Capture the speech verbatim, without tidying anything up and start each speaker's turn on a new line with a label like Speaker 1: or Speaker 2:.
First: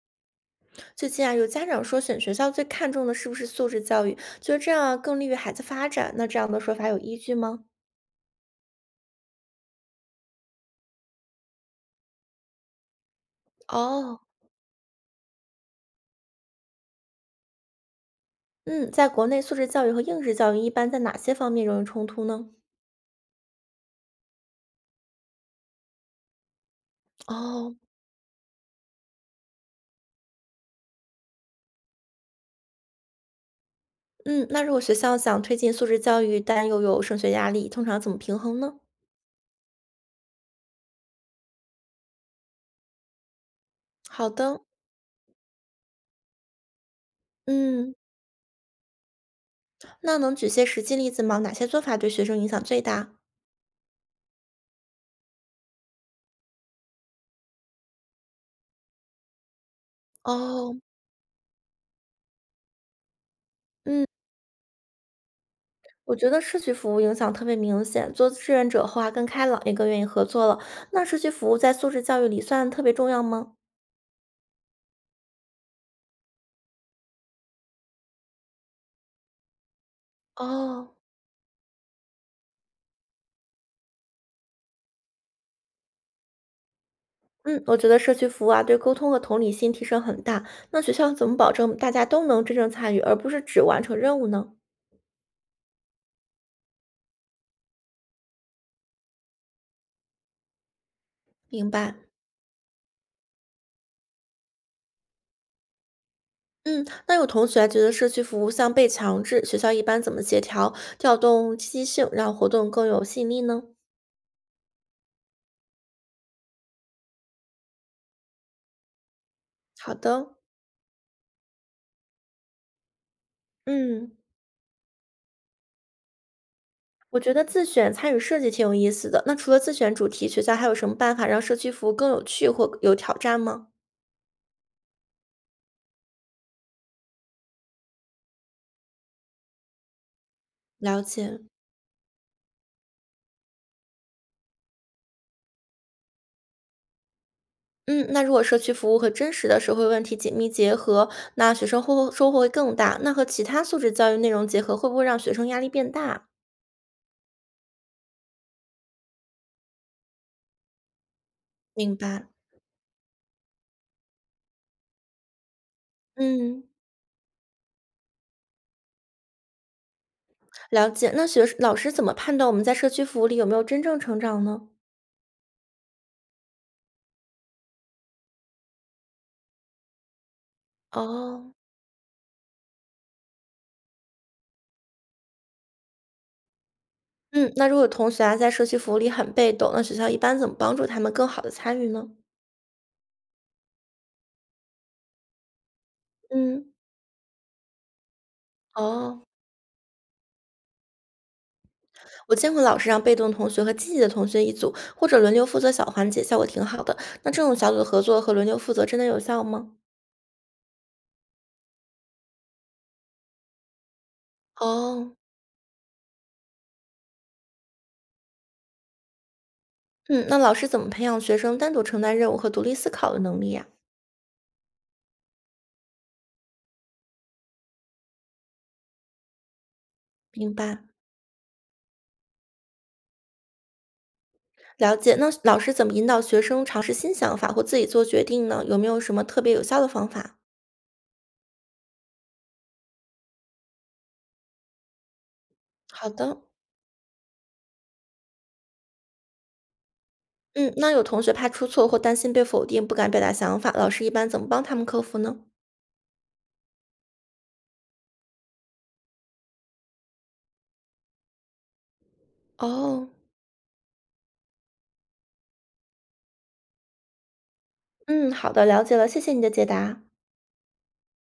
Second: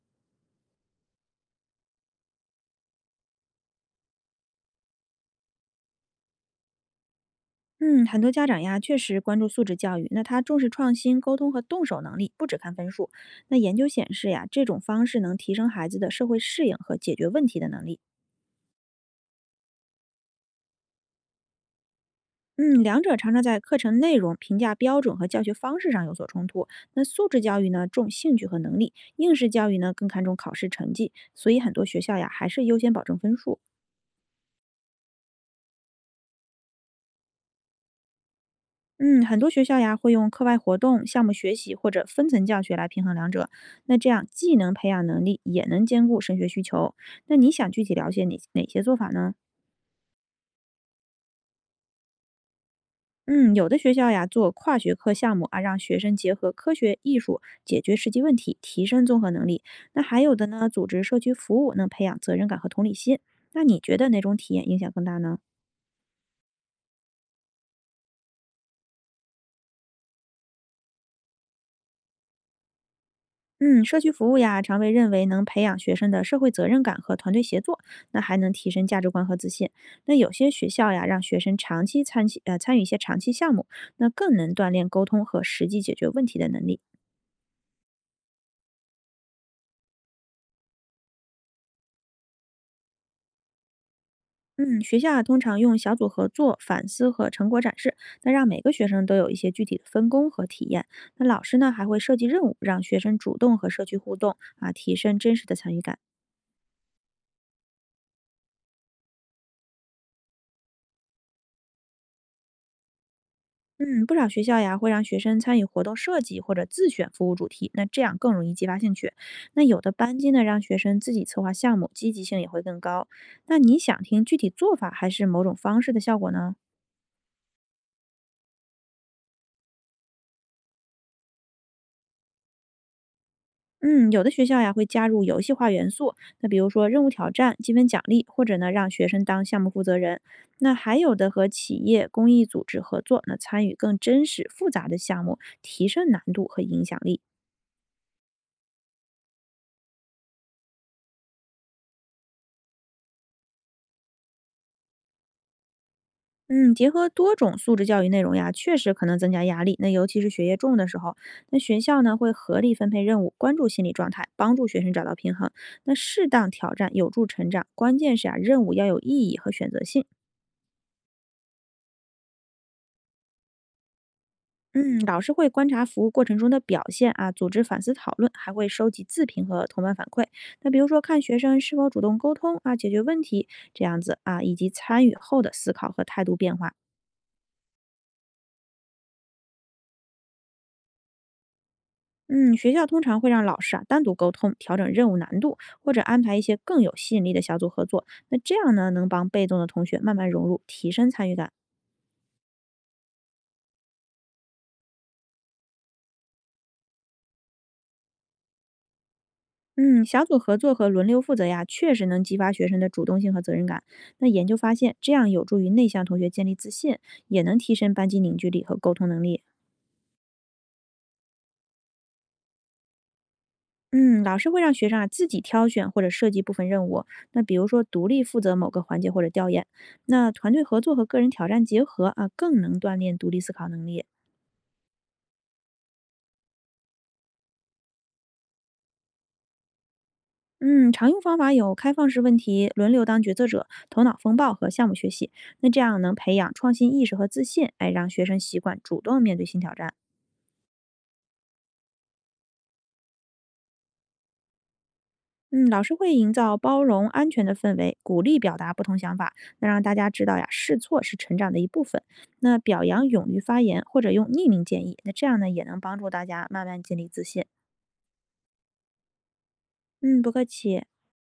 Speaker 1: 最近啊，有家长说选学校最看重的是不是素质教育，觉得这样啊更利于孩子发展。那这样的说法有依据吗？
Speaker 2: 嗯，很多家长呀，确实关注素质教育，那他重视创新、沟通和动手能力，不只看分数。那研究显
Speaker 1: 哦，
Speaker 2: 示呀，这种方式能提升孩子的社会适应和解决问题的能力。
Speaker 1: 嗯，在国内素质教育和应试教育一般在哪些方面容易冲突呢？
Speaker 2: 嗯，两者常常在课程内容、评价标准和教学方式上有所冲突。那素质教育
Speaker 1: 哦，
Speaker 2: 呢，重兴趣和能力；应试教育呢，更看重考试成绩。所以很多学校呀，还是优先保证分数。
Speaker 1: 嗯，那如果学校想推进素质教育，但又有升学压力，通常怎么平衡呢？
Speaker 2: 嗯，很多学校呀会用课外活动、项目学习或者分层教学来平衡两者。那这样
Speaker 1: 好
Speaker 2: 既
Speaker 1: 的，
Speaker 2: 能培养能力，也能兼顾升学需求。那你想具
Speaker 1: 嗯，
Speaker 2: 体了解哪哪些做法呢？
Speaker 1: 那能举些实际例子吗？哪些做法对学生影响最大？
Speaker 2: 嗯，有的学校呀做跨学科项目啊，让学生结合科学、艺术解决实际问题，提升综合能力。那还有的呢，
Speaker 1: 哦，
Speaker 2: 组织社区服务能培养责任感和同理心。那你觉
Speaker 1: 嗯。
Speaker 2: 得哪种体验影响更大呢？
Speaker 1: 我觉得社区服务影响特别明显，做志愿者后啊更开朗，也更愿意合作了。那社区服务在素质教育里算特别重要吗？
Speaker 2: 嗯，社区服务呀，常被认为能培养学生的社会责任感和团队协作，那还能提升价值观和自信。那有些学校
Speaker 1: 哦，
Speaker 2: 呀，让学生长期参期呃参与一些长期项目，那更能锻炼沟通和实际解决问题的能力。
Speaker 1: 嗯，我觉得社区服务啊对沟通和同理心提升很大。那学校怎么保证大家都能真正参与，而不是只完成任务呢？
Speaker 2: 嗯，学校啊，通常用小组合作、反思和成果展示，那让每个学生都有一些具体的分工和体验。那老师
Speaker 1: 明
Speaker 2: 呢，还
Speaker 1: 白。
Speaker 2: 会设计任务，让学生主动和社区互动啊，提升真实的参与感。
Speaker 1: 嗯，那有同学觉得社区服务像被强制，学校一般怎么协调调动积极性，让活动更有吸引力呢？
Speaker 2: 嗯，不少学校呀会让学生参与活动设计或者自选服务主题，那这样更容易激发兴趣。那有的
Speaker 1: 好
Speaker 2: 班级
Speaker 1: 的，
Speaker 2: 呢让学生自己策划项目，积极性也会更高。那你想
Speaker 1: 嗯。
Speaker 2: 听具体做法还是某种方式的效果呢？
Speaker 1: 我觉得自选参与设计挺有意思的。那除了自选主题，学校还有什么办法让社区服务更有趣或有挑战吗？
Speaker 2: 嗯，有的学校呀会加入游戏化元素，那比如说任务挑战、积分奖励，或者呢让学生当项目负责人。那还
Speaker 1: 了
Speaker 2: 有的
Speaker 1: 解。
Speaker 2: 和企业、公益组织合作，那参与更真实复杂的项目，提升难度和影响力。
Speaker 1: 嗯，那如果社区服务和真实的社会问题紧密结合，那学生获收获会更大。那和其他素质教育内容结合，会不会让学生压力变大？
Speaker 2: 嗯，结合多种素质教育内容呀，确实可能增加压力。那尤其是学业重的时候，那学
Speaker 1: 明
Speaker 2: 校呢
Speaker 1: 白。
Speaker 2: 会合理分配任务，关注心理状态，帮助学生找到平衡。那适当
Speaker 1: 嗯，
Speaker 2: 挑战有助成长，关键是啊，任务要有意义和选择性。
Speaker 1: 了解。那学老师怎么判断我们在社区服务里有没有真正成长呢？
Speaker 2: 嗯，老师会观察服务过程中的表现啊，组织反思讨论，还会收集自评和同伴反馈。那比如说看学
Speaker 1: 哦，
Speaker 2: 生是否主动沟通啊，解决问题这样子啊，以及参与后的思考和态度变化。
Speaker 1: 嗯，那如果有同学啊在社区服务里很被动，那学校一般怎么帮助他们更好的参与呢？
Speaker 2: 嗯，学校通常会让老师啊单独沟通，调整任务难度，或者安排一些
Speaker 1: 嗯，
Speaker 2: 更有吸引力的小组合作。那这样呢，能
Speaker 1: 哦。
Speaker 2: 帮被动的同学慢慢融入，提升参与感。
Speaker 1: 我见过老师让被动同学和积极的同学一组，或者轮流负责小环节，效果挺好的。那这种小组合作和轮流负责真的有效吗？
Speaker 2: 嗯，小组合作和轮流负责呀，确实能激发学生的主动性和责任感。那研究发现，这
Speaker 1: 哦，
Speaker 2: 样有助于内向同学建立自信，也能提升班级凝聚力和沟通能力。
Speaker 1: 嗯，那老师怎么培养学生单独承担任务和独立思考的能力呀、
Speaker 2: 嗯，老师会让学生啊自己挑选或者设计部分任务，那比如说独立负责某个环节或者调研。那团
Speaker 1: 明
Speaker 2: 队
Speaker 1: 白，
Speaker 2: 合作和个人挑战结合啊，更能锻炼独立思考能力。
Speaker 1: 了解。那老师怎么引导学生尝试新想法或自己做决定呢？有没有什么特别有效的方法？
Speaker 2: 嗯，常用方法有开放式问题、轮流当决策者、头脑风暴和项目学习。那这样
Speaker 1: 好
Speaker 2: 能培
Speaker 1: 的，
Speaker 2: 养创新意识和自信，哎，让学生习惯主动面对新挑战。
Speaker 1: 嗯，那有同学怕出错或担心被否定，不敢表达想法，老师一般怎么帮他们克服呢？
Speaker 2: 嗯，老师会营造包容、安全的氛围，鼓励表达不同想法，那让大家知道呀，试错是成长的一部分。那表扬
Speaker 1: 哦，
Speaker 2: 勇于发言，或者用匿名建议，那这样呢，也能帮助大家慢慢建立自信。
Speaker 1: 嗯，好的，了解了，谢谢你的解答。
Speaker 2: 嗯，不客气。